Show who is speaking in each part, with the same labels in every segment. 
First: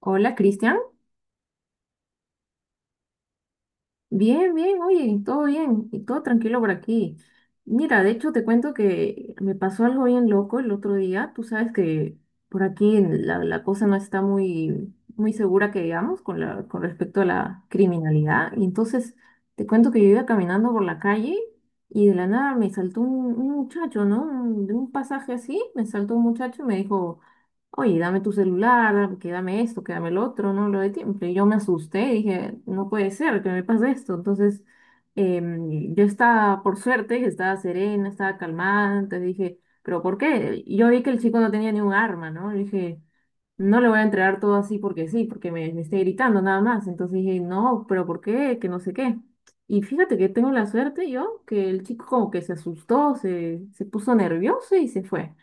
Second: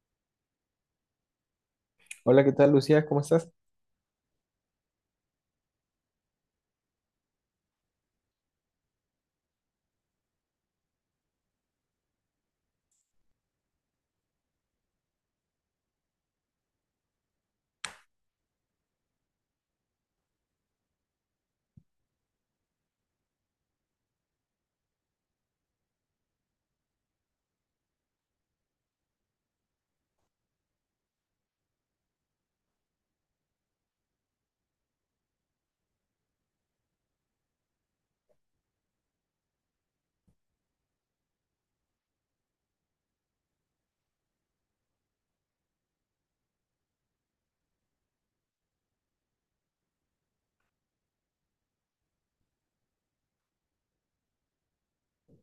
Speaker 1: Hola, Cristian.
Speaker 2: Hola, ¿qué tal, Lucía? ¿Cómo estás?
Speaker 1: Bien, bien, oye, todo bien y todo tranquilo por aquí. Mira, de hecho te cuento que me pasó algo bien loco el otro día. Tú sabes que por aquí en la cosa no está muy, muy segura que digamos con la, con respecto a la criminalidad. Y entonces te cuento que yo iba caminando por la calle y de la nada me saltó un muchacho, ¿no? De un pasaje así, me saltó un muchacho y me dijo, oye, dame tu celular, dame- que dame esto, que dame el otro, no lo de tiempo. Y yo me asusté, dije, no puede ser que me pase esto. Entonces, yo estaba, por suerte, estaba serena, estaba calmada, entonces dije, ¿pero por qué? Yo vi que el chico no tenía ni un arma, ¿no? Le dije, no le voy a entregar todo así porque sí, porque me esté gritando nada más. Entonces dije, no, pero ¿por qué? Que no sé qué. Y fíjate que tengo la suerte yo, que el chico como que se asustó, se puso nervioso y se fue.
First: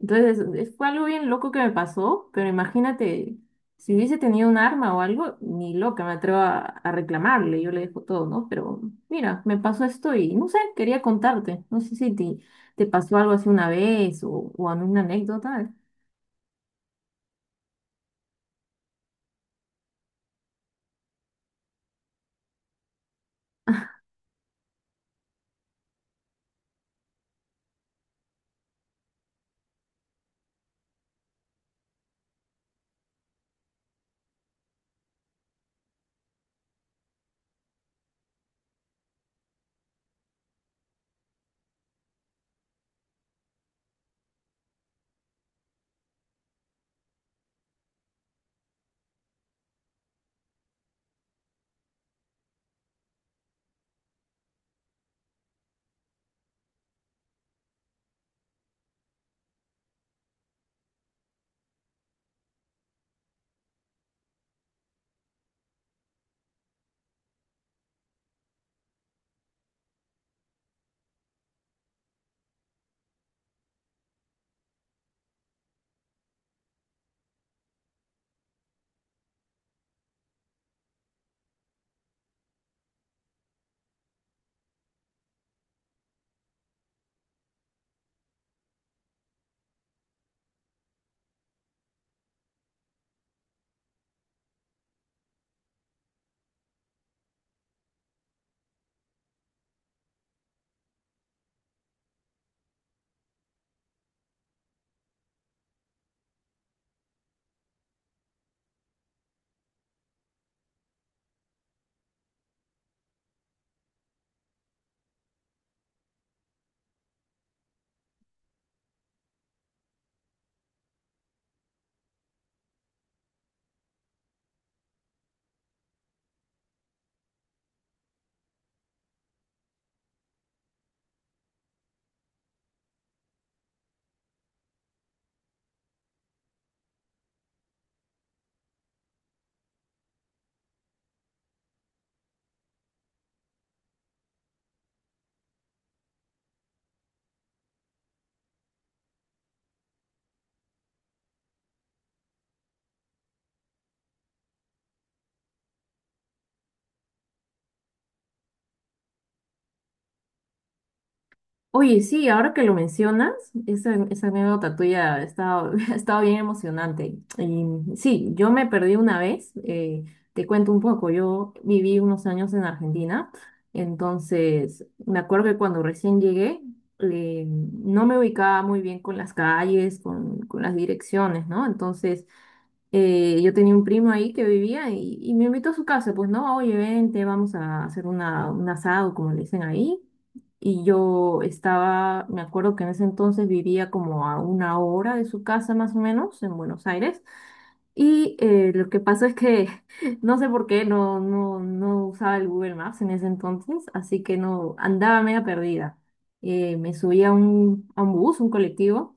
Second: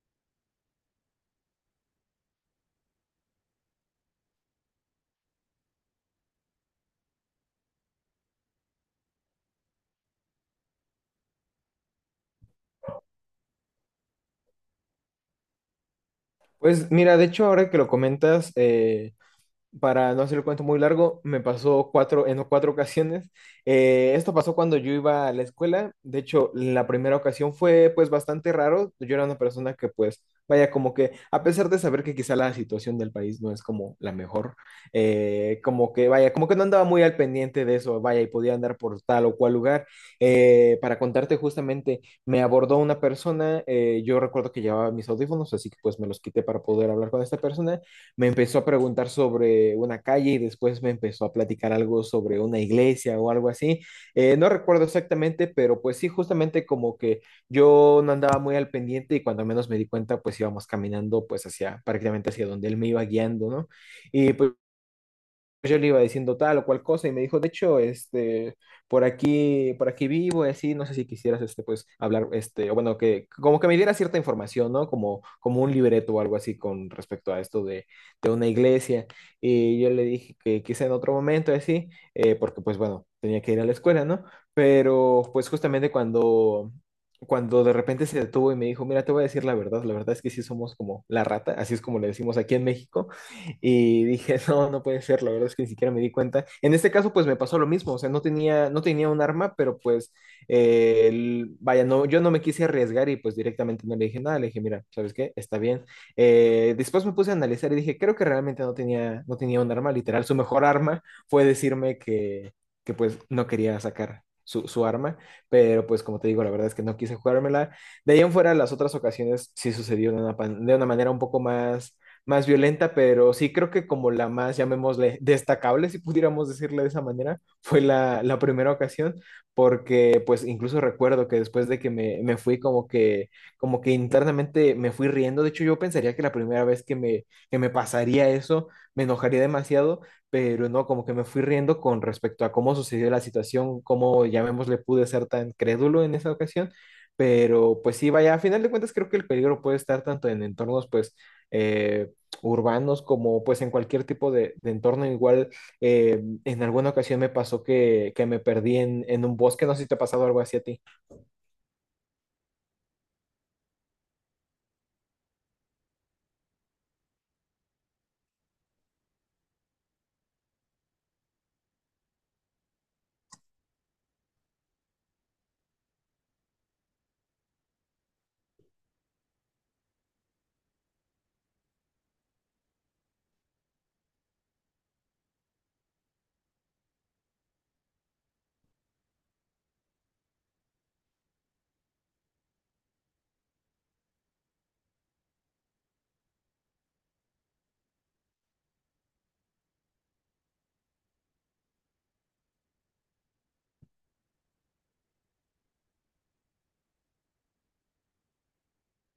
Speaker 1: Entonces fue algo bien loco que me pasó, pero imagínate, si hubiese tenido un arma o algo, ni loca me atrevo a reclamarle, yo le dejo todo, ¿no? Pero mira, me pasó esto y no sé, quería contarte. No sé si te pasó algo así una vez o una anécdota.
Speaker 2: Pues mira, de hecho, ahora que lo comentas, para no hacer el cuento muy largo, me pasó en cuatro ocasiones. Esto pasó cuando yo iba a la escuela. De hecho, la primera ocasión fue pues bastante raro. Yo era una persona que pues, vaya, como que a pesar de saber que quizá la situación del país no es como la mejor, como que, vaya, como que no andaba muy al pendiente de eso, vaya, y podía andar por tal o cual lugar. Para contarte justamente, me abordó una persona, yo recuerdo que llevaba mis audífonos, así que pues me los quité para poder hablar con esta persona. Me empezó a preguntar sobre una calle y después me empezó a platicar algo sobre una iglesia o algo así. No recuerdo exactamente, pero pues sí, justamente como que yo no andaba muy al pendiente y cuando menos me di cuenta, pues íbamos caminando pues hacia prácticamente hacia donde él me iba guiando, ¿no? Y pues yo le iba diciendo tal o cual cosa y me dijo, de hecho, por aquí vivo y así, no sé si quisieras, pues, hablar, o bueno, que como que me diera cierta información, ¿no? Como un libreto o algo así con respecto a esto de una iglesia. Y yo le dije que quizá en otro momento y así, porque pues bueno, tenía que ir a la escuela, ¿no? Pero pues justamente cuando de repente se detuvo y me dijo, mira, te voy a decir la verdad es que sí somos como la rata, así es como le decimos aquí en México, y dije, no, no puede ser, la verdad es que ni siquiera me di cuenta. En este caso, pues me pasó lo mismo, o sea, no tenía un arma, pero pues, vaya, no, yo no me quise arriesgar y pues directamente no le dije nada, le dije, mira, ¿sabes qué? Está bien. Después me puse a analizar y dije, creo que realmente no tenía un arma, literal, su mejor arma fue decirme que pues no quería sacar. Su arma, pero pues como te digo, la verdad es que no quise jugármela. De ahí en fuera, las otras ocasiones sí sucedió de una manera un poco más violenta, pero sí creo que como la más, llamémosle, destacable, si pudiéramos decirle de esa manera, fue la primera ocasión, porque pues incluso recuerdo que después de que me fui como que internamente me fui riendo, de hecho yo pensaría que la primera vez que que me pasaría eso, me enojaría demasiado, pero no, como que me fui riendo con respecto a cómo sucedió la situación, cómo, llamémosle, pude ser tan crédulo en esa ocasión, pero pues sí, vaya, a final de cuentas creo que el peligro puede estar tanto en entornos, pues, eh, urbanos como pues en cualquier tipo de entorno. Igual en alguna ocasión me pasó que me perdí en un bosque, no sé si te ha pasado algo así a ti.
Speaker 1: Oye, sí, ahora que lo mencionas, esa anécdota tuya ha estado, ha estado bien emocionante. Y sí, yo me perdí una vez, te cuento un poco, yo viví unos años en Argentina, entonces me acuerdo que cuando recién llegué, no me ubicaba muy bien con las calles, con las direcciones, ¿no? Entonces yo tenía un primo ahí que vivía y me invitó a su casa, pues no, oye, vente, vamos a hacer una, un asado, como le dicen ahí. Y yo estaba, me acuerdo que en ese entonces vivía como a una hora de su casa más o menos, en Buenos Aires. Y lo que pasó es que no sé por qué no usaba el Google Maps en ese entonces, así que no andaba media perdida. Me subí a un bus, un colectivo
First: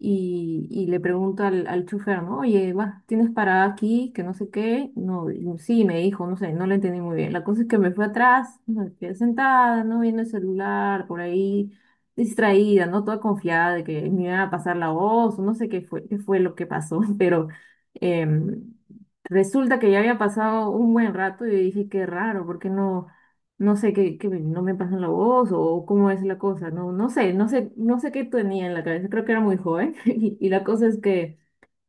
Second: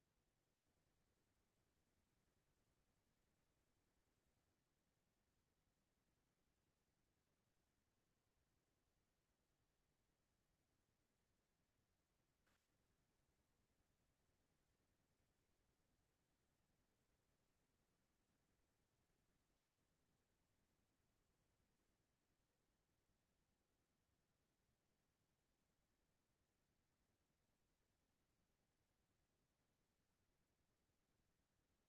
Speaker 1: y le pregunto al, al chofer, ¿no? Oye, vas, ¿tienes parada aquí? Que no sé qué. No, digo, sí, me dijo, no sé, no lo entendí muy bien. La cosa es que me fue atrás, me quedé sentada, ¿no? Viendo el celular por ahí, distraída, ¿no? Toda confiada de que me iba a pasar la voz, o no sé qué fue lo que pasó, pero em, resulta que ya había pasado un buen rato y yo dije, qué raro, porque no, no sé qué, no me pasan la voz o cómo es la cosa, no, no, sé, no sé qué tenía en la cabeza, creo que era muy joven y la cosa es que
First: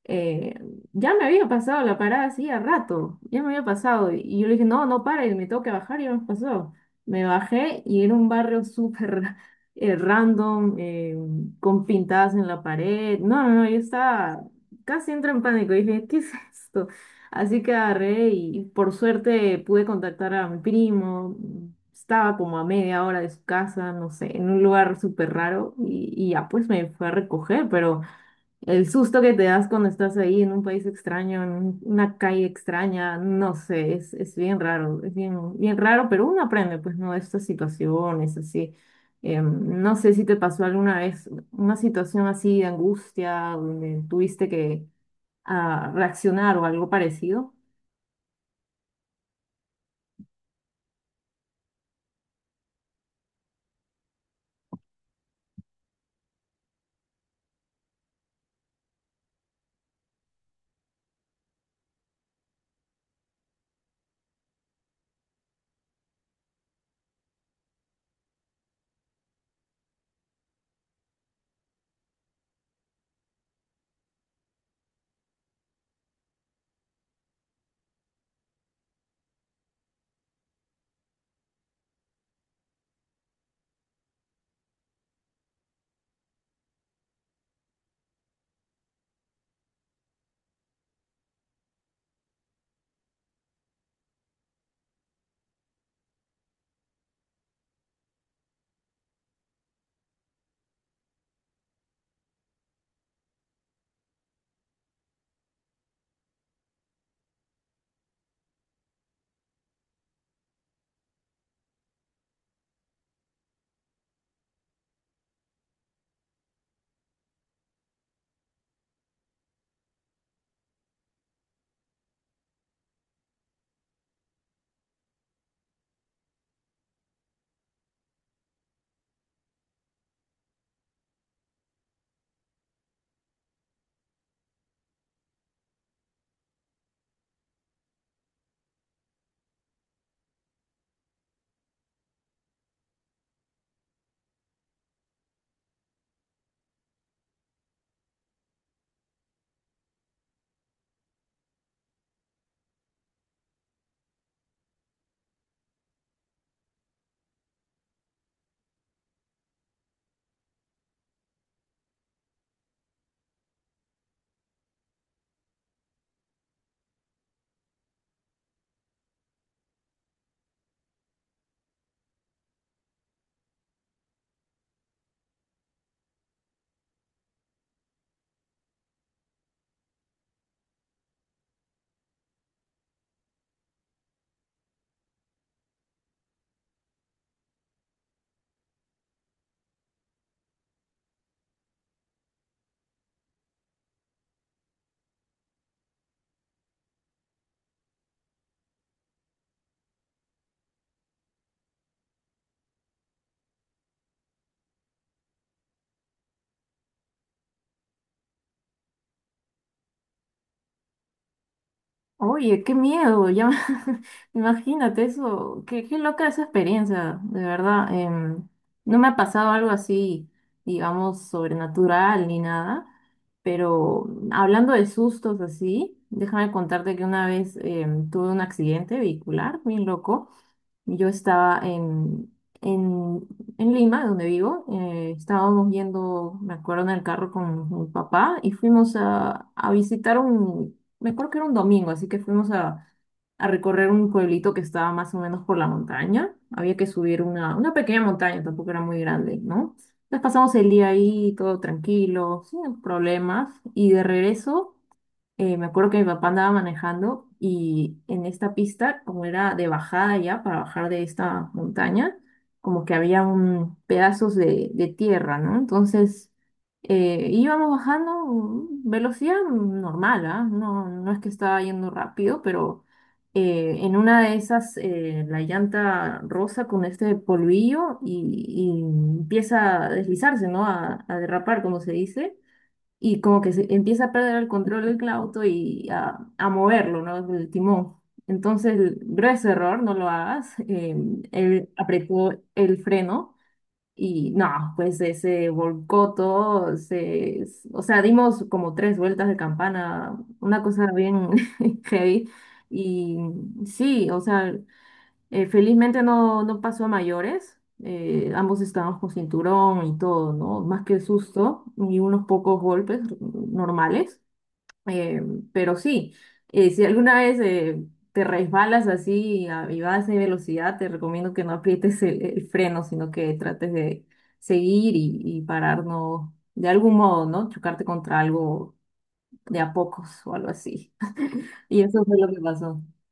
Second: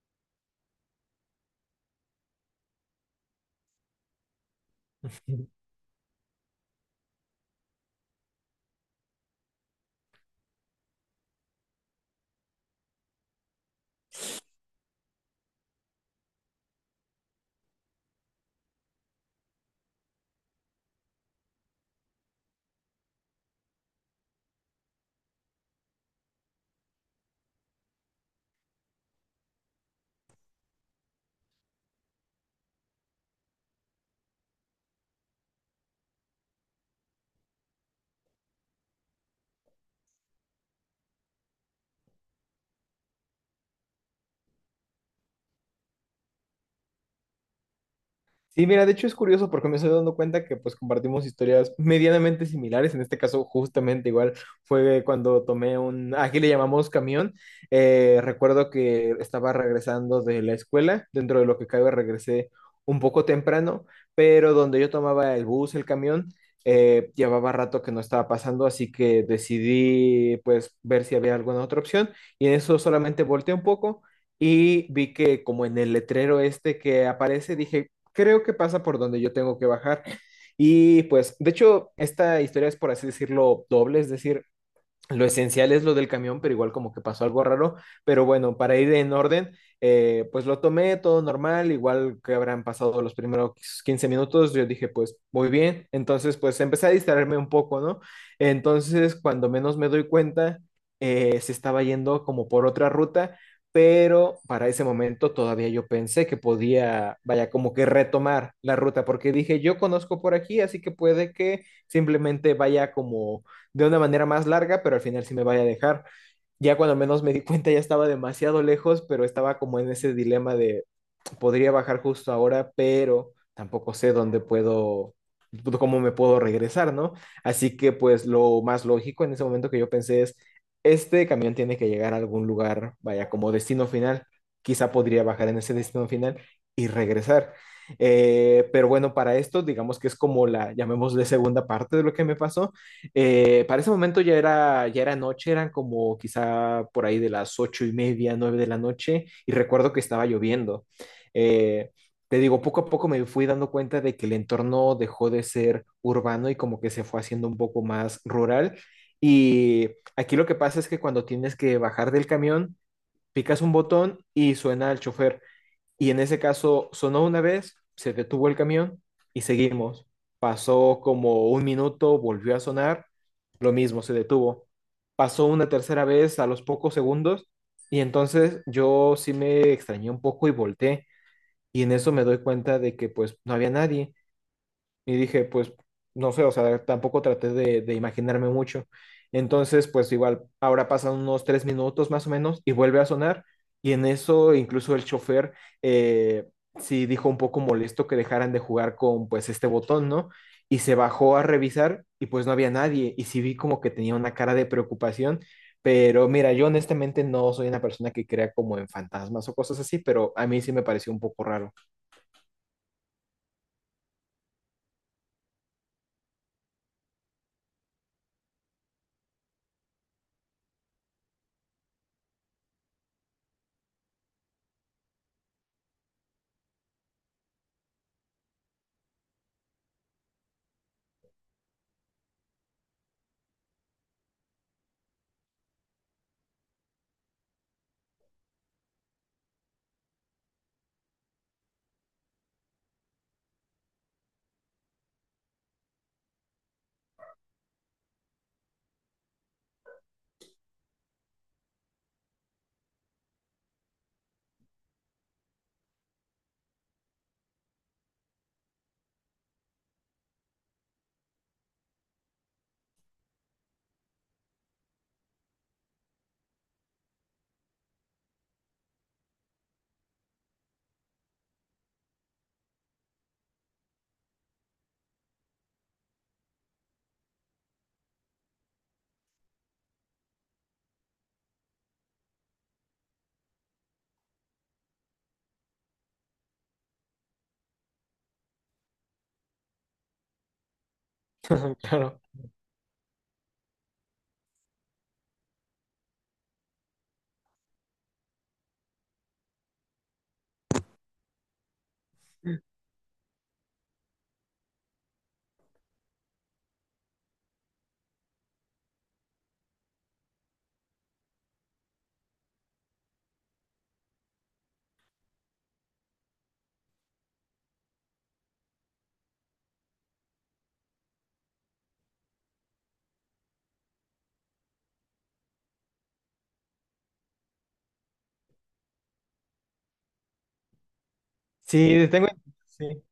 Speaker 1: eh, ya me había pasado la parada hacía rato, ya me había pasado. Y yo le dije, no, no pare, me tengo que bajar y ya me pasó. Me bajé y era un barrio súper random, con pintadas en la pared. No, no, no, yo estaba casi entro en pánico. Dije, ¿qué es esto? Así que agarré y por suerte pude contactar a mi primo. Estaba como a media hora de su casa, no sé, en un lugar súper raro y ya pues me fue a recoger, pero el susto que te das cuando estás ahí en un país extraño, en una calle extraña, no sé, es bien raro, es bien, bien raro, pero uno aprende, pues, ¿no? De estas situaciones así. No sé si te pasó alguna vez una situación así de angustia, donde tuviste que reaccionar o algo parecido.
Speaker 2: Sí, mira, de hecho es curioso porque me estoy dando cuenta que pues compartimos historias medianamente similares. En este caso, justamente igual fue cuando tomé aquí le llamamos camión. Recuerdo que estaba regresando de la escuela, dentro de lo que cabe regresé un poco temprano, pero donde yo tomaba el bus, el camión, llevaba rato que no estaba pasando, así que decidí pues ver si había alguna otra opción y en eso solamente volteé un poco. Y vi que como en el letrero este que aparece, dije, creo que pasa por donde yo tengo que bajar. Y pues, de hecho, esta historia es, por así decirlo, doble, es decir, lo esencial es lo del camión, pero igual como que pasó algo raro. Pero bueno, para ir en orden, pues lo tomé todo normal, igual que habrán pasado los primeros 15 minutos, yo dije, pues muy bien. Entonces, pues empecé a distraerme un poco, ¿no? Entonces, cuando menos me doy cuenta, se estaba yendo como por otra ruta, pero para ese momento todavía yo pensé que podía, vaya, como que retomar la ruta, porque dije, yo conozco por aquí, así que puede que simplemente vaya como de una manera más larga, pero al final sí me vaya a dejar. Ya cuando menos me di cuenta ya estaba demasiado lejos, pero estaba como en ese dilema de, podría bajar justo ahora, pero tampoco sé dónde puedo, cómo me puedo regresar, ¿no? Así que pues lo más lógico en ese momento que yo pensé es, este camión tiene que llegar a algún lugar, vaya, como destino final, quizá podría bajar en ese destino final y regresar. Pero bueno, para esto, digamos que es como la, llamémosle segunda parte de lo que me pasó. Para ese momento ya era noche, eran como quizá por ahí de las 8:30, 9 de la noche, y recuerdo que estaba lloviendo. Eh, te digo, poco a poco me fui dando cuenta de que el entorno dejó de ser urbano y como que se fue haciendo un poco más rural. Y aquí lo que pasa es que cuando tienes que bajar del camión, picas un botón y suena el chofer. Y en ese caso sonó una vez, se detuvo el camión y seguimos. Pasó como un minuto, volvió a sonar, lo mismo, se detuvo. Pasó una tercera vez a los pocos segundos y entonces yo sí me extrañé un poco y volteé y en eso me doy cuenta de que pues no había nadie. Y dije, pues no sé, o sea, tampoco traté de imaginarme mucho. Entonces, pues igual, ahora pasan unos 3 minutos más o menos y vuelve a sonar. Y en eso incluso el chofer eh, sí dijo un poco molesto que dejaran de jugar con pues este botón, ¿no? Y se bajó a revisar y pues no había nadie. Y sí vi como que tenía una cara de preocupación. Pero mira, yo honestamente no soy una persona que crea como en fantasmas o cosas así, pero a mí sí me pareció un poco raro.
Speaker 1: Oye, qué miedo, ya imagínate eso, qué, qué loca esa experiencia, de verdad. No me ha pasado algo así, digamos, sobrenatural ni nada, pero hablando de sustos así, déjame contarte que una vez tuve un accidente vehicular, bien loco. Yo estaba en, en Lima, donde vivo. Estábamos yendo, me acuerdo, en el carro con mi papá y fuimos a visitar un, me acuerdo que era un domingo, así que fuimos a recorrer un pueblito que estaba más o menos por la montaña. Había que subir una pequeña montaña, tampoco era muy grande, ¿no? Entonces pasamos el día ahí, todo tranquilo, sin problemas. Y de regreso me acuerdo que mi papá andaba manejando y en esta pista, como era de bajada ya, para bajar de esta montaña, como que había un pedazos de tierra, ¿no? Entonces íbamos bajando velocidad normal, ¿ah? No, no es que estaba yendo rápido, pero en una de esas la llanta rosa con este polvillo y empieza a deslizarse, ¿no? A derrapar, como se dice y como que se empieza a perder el control del auto y a moverlo, ¿no? El timón. Entonces, grueso error, no lo hagas. Él
Speaker 2: Claro.
Speaker 1: apretó el freno y no, pues se volcó todo, o sea, dimos como tres vueltas de campana, una cosa bien heavy. Y sí, o sea, felizmente no, no pasó a mayores. Ambos estábamos con cinturón y todo, ¿no? Más que el susto y unos pocos golpes normales. eh, pero sí, si alguna vez te resbalas así y vas de velocidad, te recomiendo que no aprietes el freno, sino que trates de seguir y parar, ¿no? De algún modo, ¿no? Chocarte contra algo de a pocos o algo así. Y eso
Speaker 2: Sí,
Speaker 1: fue lo
Speaker 2: tengo.
Speaker 1: que pasó.
Speaker 2: Sí.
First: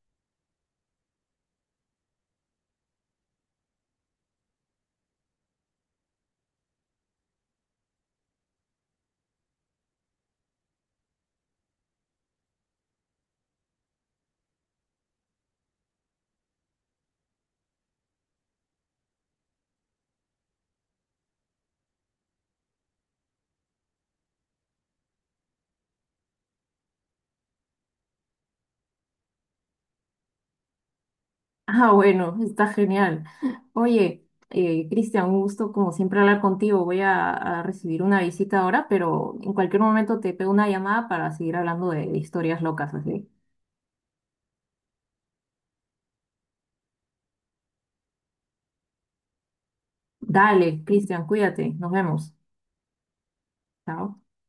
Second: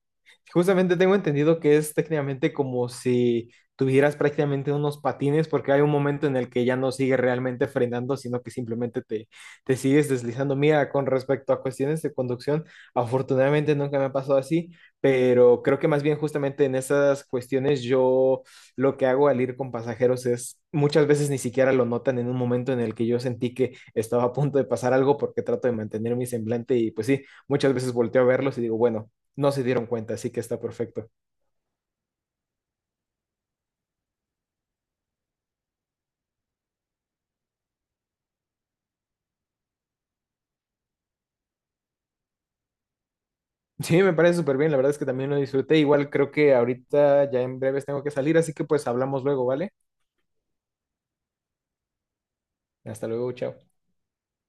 Speaker 2: Justamente tengo entendido que es técnicamente como si tuvieras prácticamente unos patines, porque hay un momento en el que ya no sigue realmente frenando, sino que simplemente te sigues deslizando. Mira, con respecto a cuestiones de conducción, afortunadamente nunca me ha pasado así, pero creo que más bien justamente en esas cuestiones yo lo que hago al ir con pasajeros es muchas veces ni siquiera lo notan en un momento en el que yo sentí que estaba a punto de pasar algo porque trato de mantener mi semblante y pues sí, muchas veces volteo a verlos y digo, bueno no se dieron cuenta, así que está perfecto.
Speaker 1: Ah, bueno, está genial. Oye, Cristian, un gusto como siempre hablar contigo. Voy a recibir una visita ahora, pero en cualquier momento te pego una llamada para seguir hablando de historias locas, así.
Speaker 2: Sí, me parece súper bien, la verdad es que también lo disfruté. Igual creo que ahorita ya en breves tengo que salir, así que pues hablamos luego, ¿vale?
Speaker 1: Dale, Cristian, cuídate. Nos vemos.
Speaker 2: Hasta luego, chao.
Speaker 1: Chao.